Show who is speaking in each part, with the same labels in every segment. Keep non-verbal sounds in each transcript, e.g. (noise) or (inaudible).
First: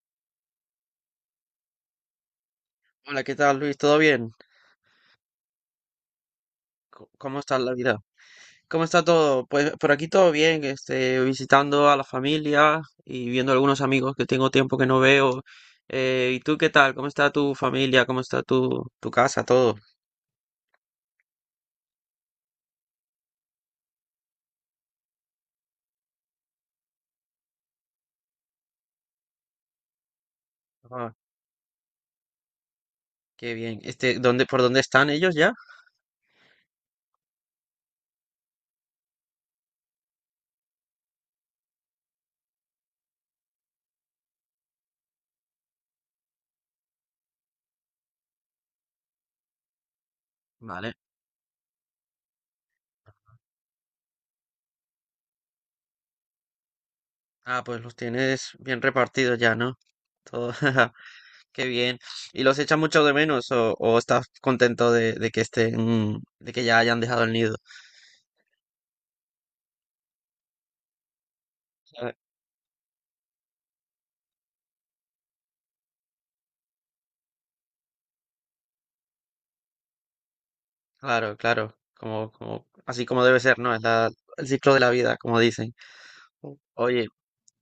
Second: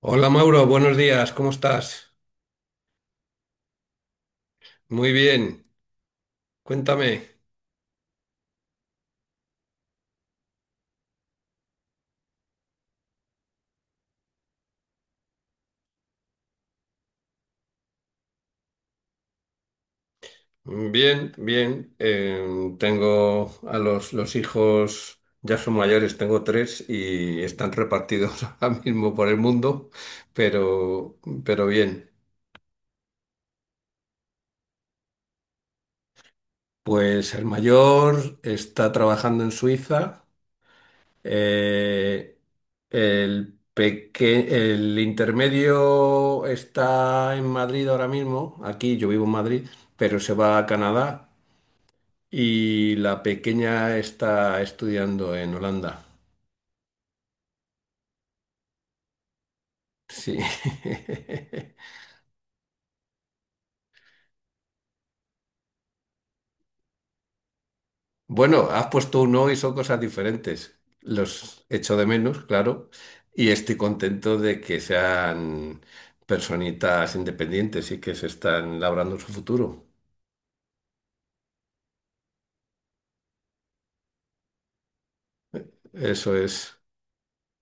Speaker 1: Hola Mauro, buenos días, ¿cómo estás?
Speaker 2: Hola, ¿qué tal, Luis? ¿Todo bien?
Speaker 1: Muy bien, cuéntame.
Speaker 2: ¿Cómo está la vida? ¿Cómo está todo? Pues por aquí todo bien, visitando a la familia y viendo algunos amigos que tengo tiempo que no veo. ¿Y tú qué tal? ¿Cómo está tu familia? ¿Cómo está tu casa? Todo.
Speaker 1: Bien, bien. Tengo a los hijos, ya son mayores, tengo tres y están repartidos (laughs) ahora mismo por el mundo,
Speaker 2: Ah,
Speaker 1: pero, pero bien.
Speaker 2: qué bien. ¿Por dónde están ellos ya?
Speaker 1: Pues el mayor está trabajando en Suiza. Eh, el, peque- el intermedio está en Madrid ahora mismo, aquí yo vivo en Madrid, pero se va a
Speaker 2: Vale.
Speaker 1: Canadá. Y la pequeña está estudiando en Holanda.
Speaker 2: Ah, pues los tienes bien repartidos ya, ¿no?
Speaker 1: Sí.
Speaker 2: Todo. (laughs) Qué
Speaker 1: (laughs)
Speaker 2: bien. ¿Y los echas mucho de menos o estás contento de que estén, de que ya hayan dejado el nido?
Speaker 1: Bueno, has puesto un no y son cosas diferentes. Los echo de menos, claro, y estoy contento de que sean personitas independientes y que se están labrando su futuro.
Speaker 2: Claro, claro, como, así como debe ser, ¿no? Es el ciclo de la vida, como dicen.
Speaker 1: Eso
Speaker 2: Mm.
Speaker 1: es.
Speaker 2: Oye,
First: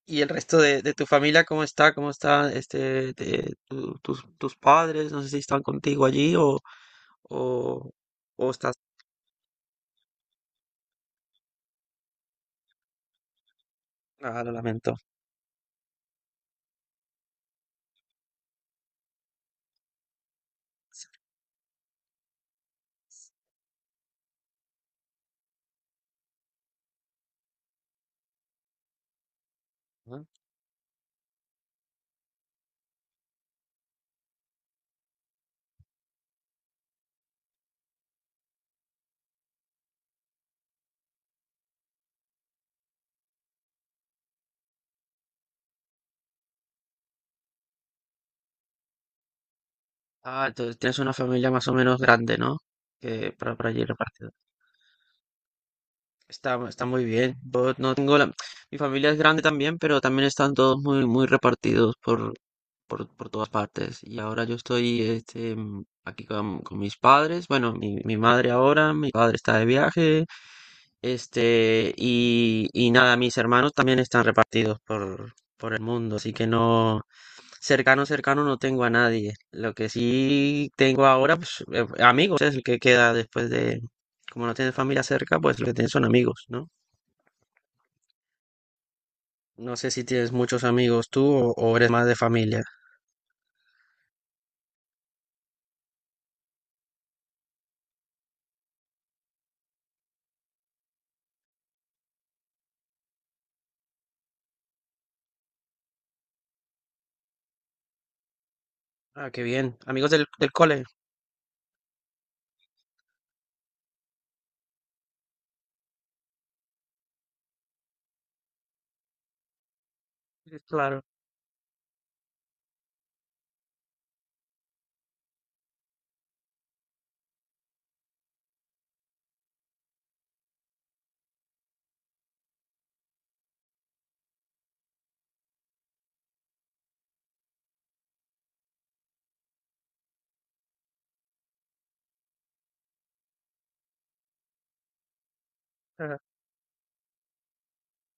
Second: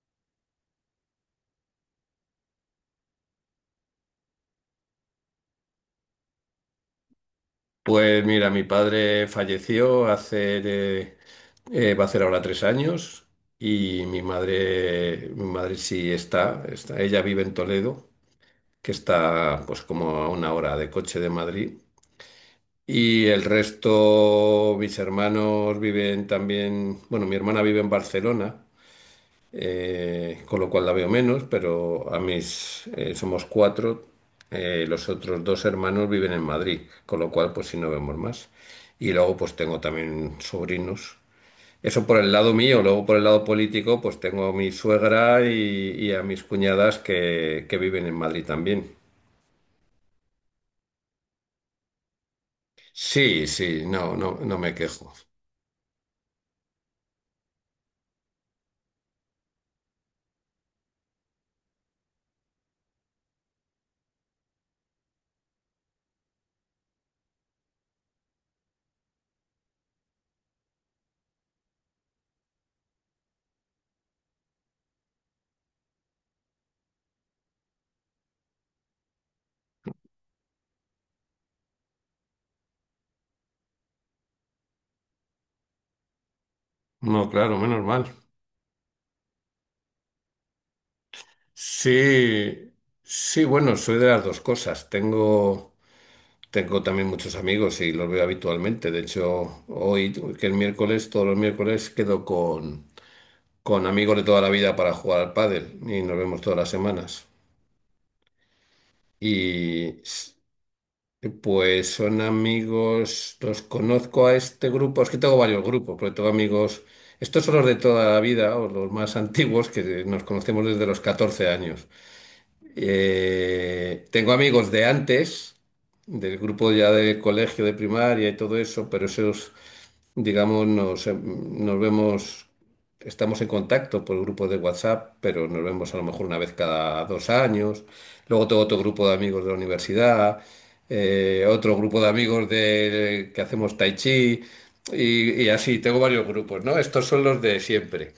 Speaker 2: ¿y el resto de tu familia cómo está? ¿Cómo está de tus padres? No sé si están contigo allí o,
Speaker 1: Pues mira,
Speaker 2: o
Speaker 1: mi
Speaker 2: estás.
Speaker 1: padre falleció, eh, va a hacer ahora 3 años. Y
Speaker 2: Ah, lo lamento.
Speaker 1: mi madre sí está, ella vive en Toledo, que está pues como a una hora de coche de Madrid. Y el resto, mis hermanos viven también. Bueno, mi hermana vive en Barcelona,
Speaker 2: Ujú.
Speaker 1: con lo cual la veo menos, pero somos cuatro, los otros dos hermanos viven en Madrid, con lo cual pues sí no vemos más. Y luego pues tengo también sobrinos. Eso por el lado mío, luego por el lado político pues tengo a mi suegra y a mis cuñadas que viven en Madrid también.
Speaker 2: Ah, entonces tienes una familia más o menos grande, ¿no? Que
Speaker 1: Sí,
Speaker 2: para
Speaker 1: sí,
Speaker 2: allí
Speaker 1: no,
Speaker 2: repartida.
Speaker 1: no, no me quejo.
Speaker 2: Está muy bien. Yo no tengo la. Mi familia es grande también, pero también están todos muy, muy repartidos por todas partes. Y ahora yo estoy aquí con mis padres. Bueno, mi madre ahora, mi padre está de viaje. Y nada, mis hermanos también están repartidos por el mundo. Así que no, cercano, cercano no tengo a nadie. Lo que sí tengo ahora, pues amigos, es el que queda después de, como no tienes familia cerca, pues lo que tienes son amigos, ¿no?
Speaker 1: No, claro, menos mal.
Speaker 2: No sé si tienes muchos amigos tú o eres más de familia.
Speaker 1: Sí, sí, bueno, soy de las dos cosas. Tengo también muchos amigos y los veo habitualmente. De hecho, hoy, que es miércoles, todos los miércoles, quedo con amigos de toda la vida para jugar al pádel y nos vemos todas las semanas.
Speaker 2: Ah, qué bien.
Speaker 1: Y
Speaker 2: Amigos del cole.
Speaker 1: Pues son amigos, los conozco a este grupo, es que tengo varios grupos, porque tengo amigos, estos son los de toda la vida, o los más (laughs) antiguos, que nos
Speaker 2: Sí,
Speaker 1: conocemos desde los
Speaker 2: claro.
Speaker 1: 14 años. Tengo amigos de antes, del grupo ya de colegio, de primaria y todo eso, pero esos, digamos, nos vemos, estamos en contacto por grupos de WhatsApp, pero nos vemos a lo mejor una vez cada 2 años. Luego tengo otro grupo de amigos de la universidad, otro grupo de amigos que hacemos tai chi y así, tengo
Speaker 2: Ajá.
Speaker 1: varios grupos, ¿no? Estos son los de siempre.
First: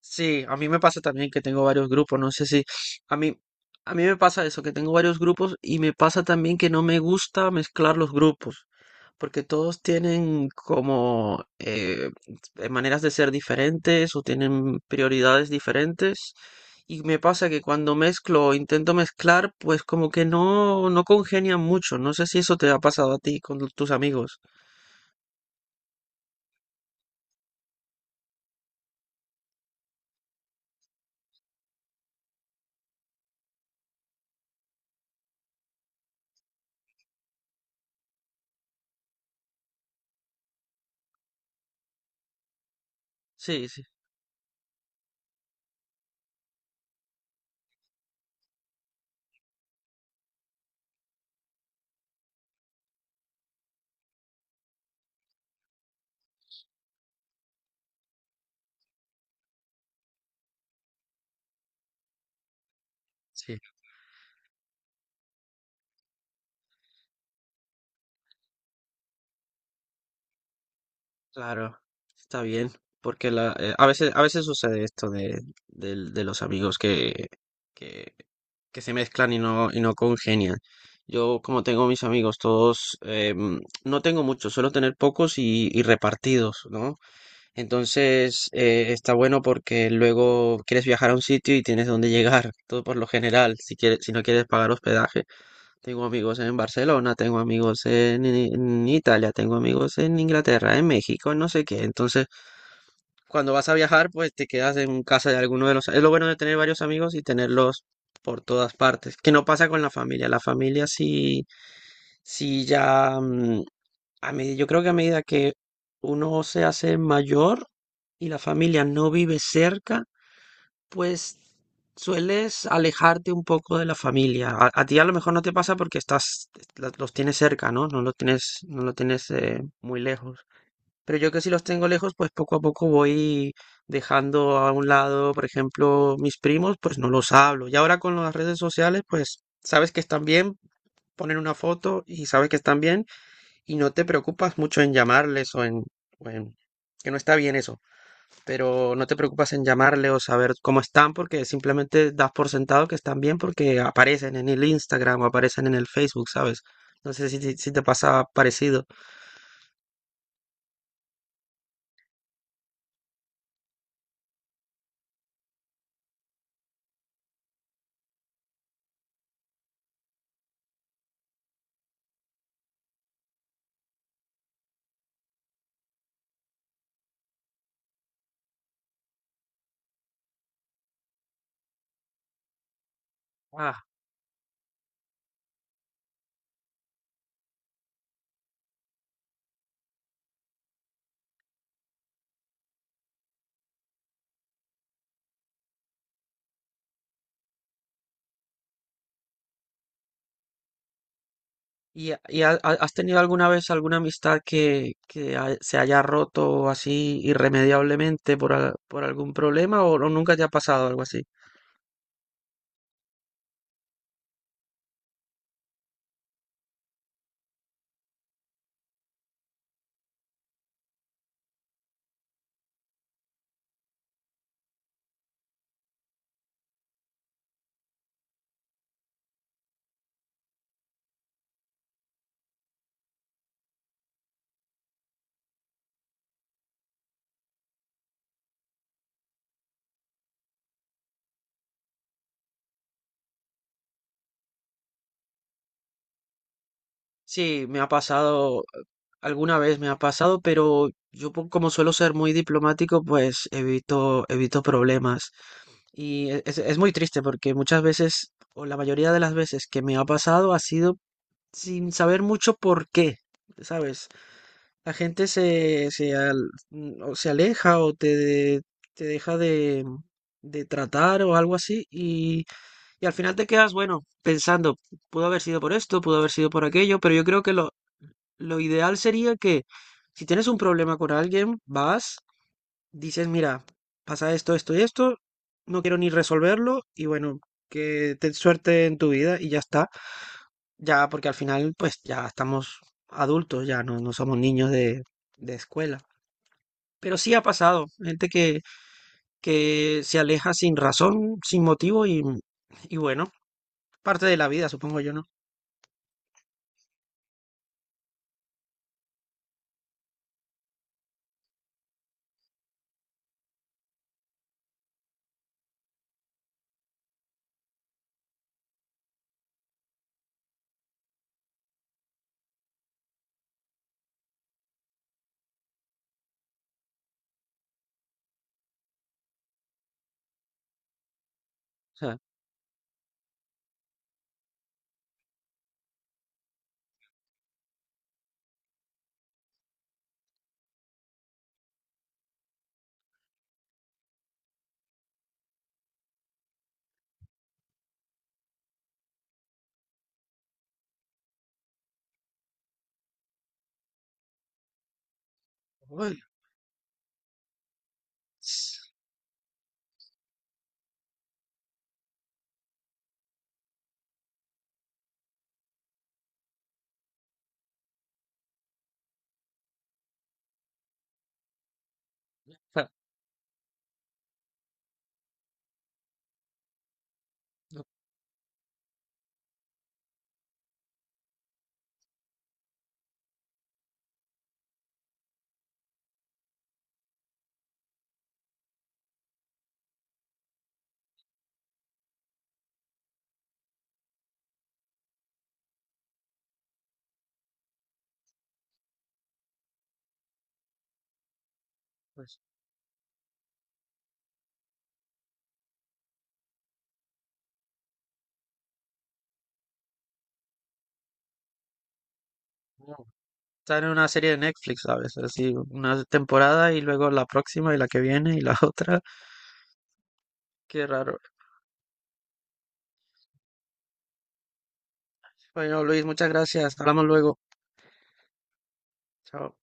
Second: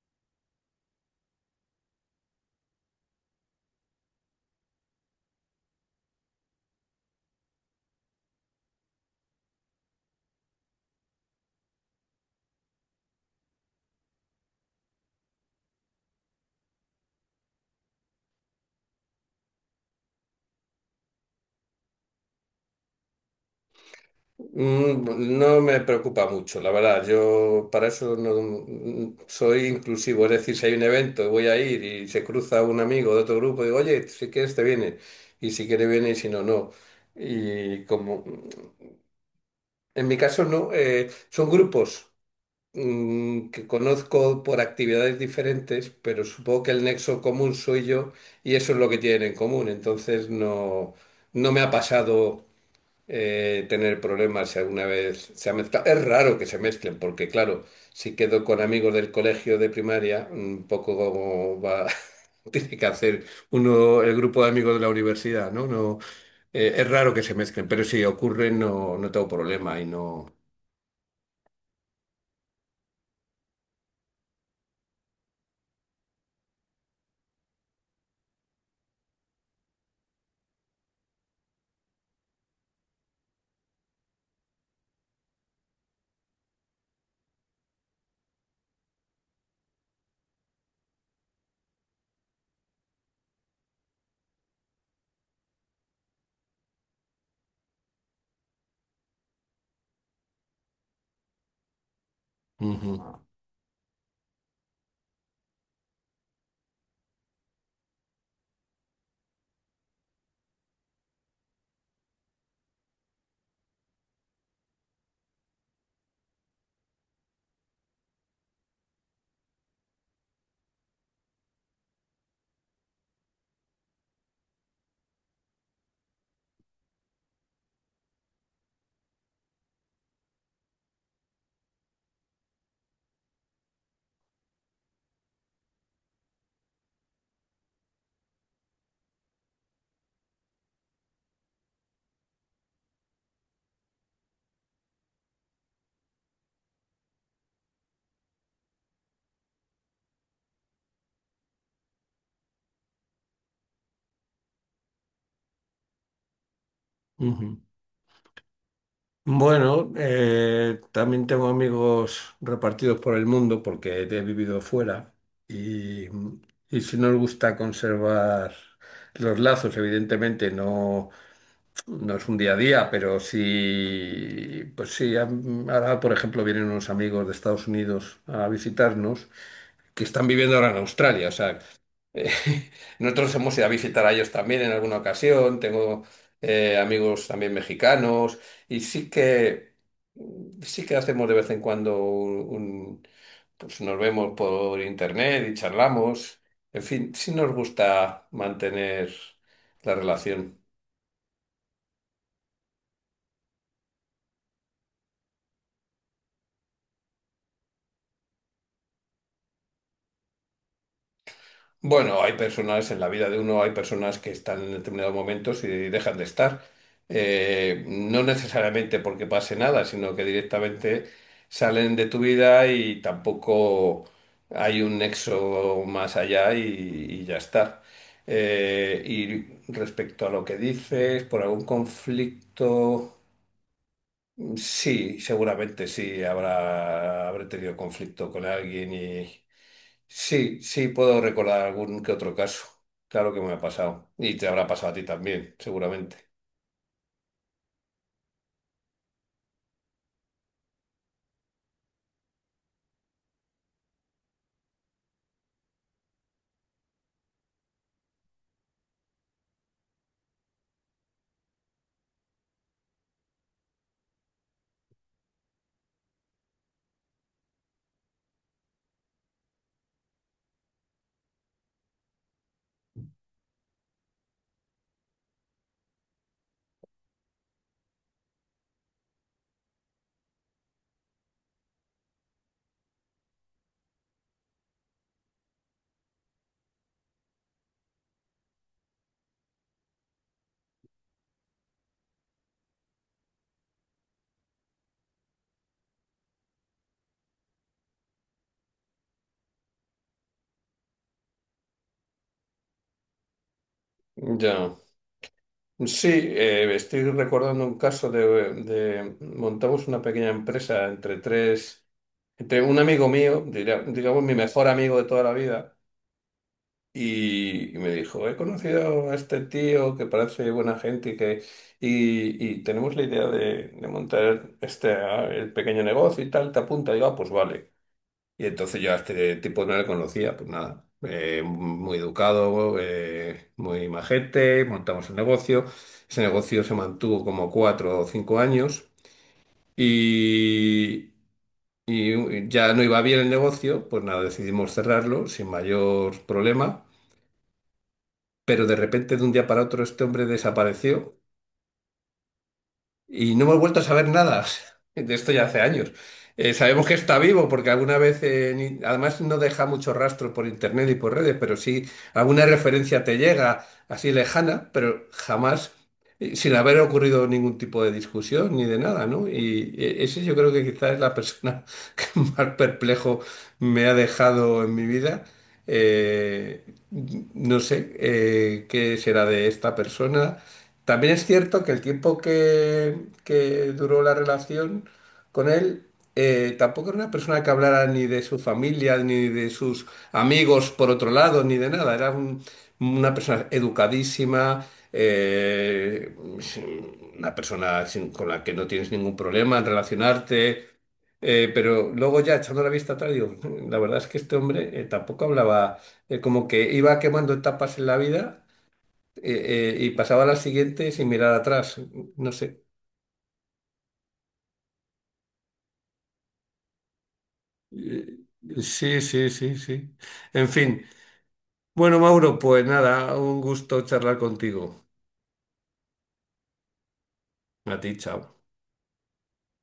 Speaker 2: Sí, a mí me pasa también que tengo varios grupos. No sé si a mí, a mí me pasa eso, que tengo varios grupos y me pasa también que no me gusta mezclar los grupos, porque todos tienen como maneras de ser diferentes o tienen prioridades diferentes. Y me pasa que cuando mezclo o intento mezclar, pues como que no congenian mucho. No sé si eso te ha pasado a ti con tus amigos.
Speaker 1: Mm, No me preocupa mucho, la verdad. Yo para eso no, soy inclusivo. Es decir, si hay un evento y voy a ir y se cruza un amigo de otro grupo, digo, oye, si quieres te viene. Y si quiere viene y si no, no. Y como en mi caso no, son grupos que
Speaker 2: Sí,
Speaker 1: conozco por actividades diferentes, pero supongo que el nexo común soy yo y eso es lo que tienen en común. Entonces no, no me ha pasado tener problemas si alguna vez se ha mezclado. Es raro que se mezclen, porque claro, si quedo con amigos del colegio de primaria, un poco como va, (laughs) tiene que hacer
Speaker 2: sí.
Speaker 1: uno el grupo de amigos de la universidad, ¿no? No, es raro que se mezclen, pero si ocurre no, no tengo problema y no.
Speaker 2: Claro, está bien, porque a veces sucede esto de los amigos que, que se mezclan y no congenian. Yo, como tengo mis amigos todos, no tengo muchos, suelo tener pocos y repartidos, ¿no? Entonces, está bueno porque luego quieres viajar a un sitio y tienes dónde llegar, todo por lo general, si quieres, si no quieres pagar hospedaje. Tengo amigos en Barcelona, tengo amigos en Italia, tengo amigos en Inglaterra, en México, en no sé qué. Entonces,
Speaker 1: Ujú,
Speaker 2: cuando vas a viajar, pues te quedas en casa de alguno de los. Es lo bueno de tener varios amigos y tenerlos por todas partes, que no pasa con la familia. La familia sí, sí ya, yo creo que a medida que uno se hace mayor y la familia no vive cerca, pues sueles alejarte un poco de la familia. A ti a lo mejor no te pasa porque estás, los tienes cerca, ¿no? No lo tienes muy lejos. Pero yo que sí los tengo lejos, pues poco a poco voy dejando a un lado, por ejemplo, mis primos, pues no los hablo. Y ahora con las redes sociales, pues sabes que están bien, ponen una foto y sabes que están bien y no te preocupas mucho en llamarles o en que no está bien eso, pero no te preocupas en llamarle o saber cómo están porque simplemente das por sentado que están bien porque aparecen en el Instagram o aparecen en el Facebook, ¿sabes? No sé si, si-
Speaker 1: ujú.
Speaker 2: si te pasa parecido.
Speaker 1: Bueno, también tengo amigos repartidos por el mundo porque he vivido fuera, y, y si nos gusta conservar los lazos, evidentemente no, no es un día a día, pero sí, pues sí, ahora por ejemplo vienen unos amigos de Estados Unidos a visitarnos, que están viviendo ahora en Australia, o sea. (laughs) Nosotros hemos ido a
Speaker 2: Ah,
Speaker 1: visitar a ellos también en alguna ocasión. Tengo amigos también mexicanos y sí que hacemos de vez en cuando pues nos vemos por internet y charlamos. En fin, sí nos gusta mantener la relación.
Speaker 2: ¿y has tenido alguna vez alguna amistad que se haya roto así irremediablemente por algún problema o nunca te ha pasado algo así?
Speaker 1: Bueno, hay personas en la vida de uno, hay personas que están en determinados momentos y dejan de estar. No necesariamente porque pase nada, sino que directamente salen de tu vida y tampoco hay un nexo más allá, y ya está. Y respecto a lo que dices, por algún conflicto, sí, seguramente sí, habré tenido conflicto con alguien. Sí, sí, puedo recordar algún que otro caso. Claro que me ha pasado. Y te habrá pasado a ti también, seguramente.
Speaker 2: Sí, me ha pasado, alguna vez me ha pasado, pero como suelo ser muy diplomático, pues evito, evito problemas. Y es muy triste porque muchas veces, o la mayoría de las veces que me ha pasado, ha sido sin saber mucho por qué, ¿sabes? La gente, o se aleja o te deja de tratar o algo así, y al final te quedas, bueno, pensando, pudo haber sido por esto, pudo haber sido por aquello, pero yo creo que lo ideal sería que si tienes un problema con alguien, vas, dices, mira, pasa esto, esto y esto, no quiero ni resolverlo y bueno, que te suerte en tu vida y ya está. Ya, porque al final, pues ya estamos adultos, ya no somos niños de escuela. Pero sí ha pasado, gente que se aleja sin razón, sin motivo y bueno, parte de la vida,
Speaker 1: Ya.
Speaker 2: supongo yo, ¿no?
Speaker 1: Sí, estoy recordando un caso montamos una pequeña empresa entre tres, entre un amigo mío, digamos mi mejor amigo de toda la vida, y me dijo, he conocido a este tío que parece buena gente y tenemos la idea de montar el pequeño negocio y tal, te apunta, y digo, "Ah, pues vale". Y entonces yo a este tipo no le conocía, pues nada,
Speaker 2: O
Speaker 1: muy
Speaker 2: sea,
Speaker 1: educado, muy majete, montamos un negocio. Ese negocio se mantuvo como 4 o 5 años, y, y ya no iba bien el negocio, pues nada, decidimos cerrarlo sin mayor problema, pero de repente de un día para otro este hombre desapareció. Y no hemos vuelto a saber nada (laughs) de esto ya hace años.
Speaker 2: uy,
Speaker 1: Sabemos que está vivo porque alguna vez,
Speaker 2: (sniffs)
Speaker 1: además no deja mucho rastro por internet y por redes, pero sí alguna referencia te llega así lejana, pero jamás, sin haber ocurrido ningún tipo de discusión ni de nada, ¿no? Y ese yo creo que quizás es la persona (laughs) que más
Speaker 2: o sea,
Speaker 1: perplejo me ha dejado en mi vida. Eh, no
Speaker 2: no,
Speaker 1: sé qué será de esta persona. También es cierto que el tiempo que duró la relación con él, tampoco era una persona que hablara ni de su familia, ni de sus amigos por otro lado, ni de nada. Era una persona educadísima, eh, una persona con la que no tienes ningún problema en relacionarte. Pero luego ya
Speaker 2: pues,
Speaker 1: echando la vista atrás, digo, "La verdad es que este hombre tampoco hablaba, como que iba quemando etapas en la vida, y pasaba a la siguiente sin mirar atrás. No sé".
Speaker 2: no. Sale una serie de Netflix a veces, así una temporada y luego la próxima y la que
Speaker 1: Eh,
Speaker 2: viene y la (laughs)
Speaker 1: Sí
Speaker 2: otra.
Speaker 1: sí, sí, sí. En fin.
Speaker 2: Qué raro.
Speaker 1: Bueno, Mauro, pues nada, un gusto charlar contigo.
Speaker 2: Bueno, Luis, muchas gracias. Hablamos luego.
Speaker 1: A ti, chao.
Speaker 2: Chao.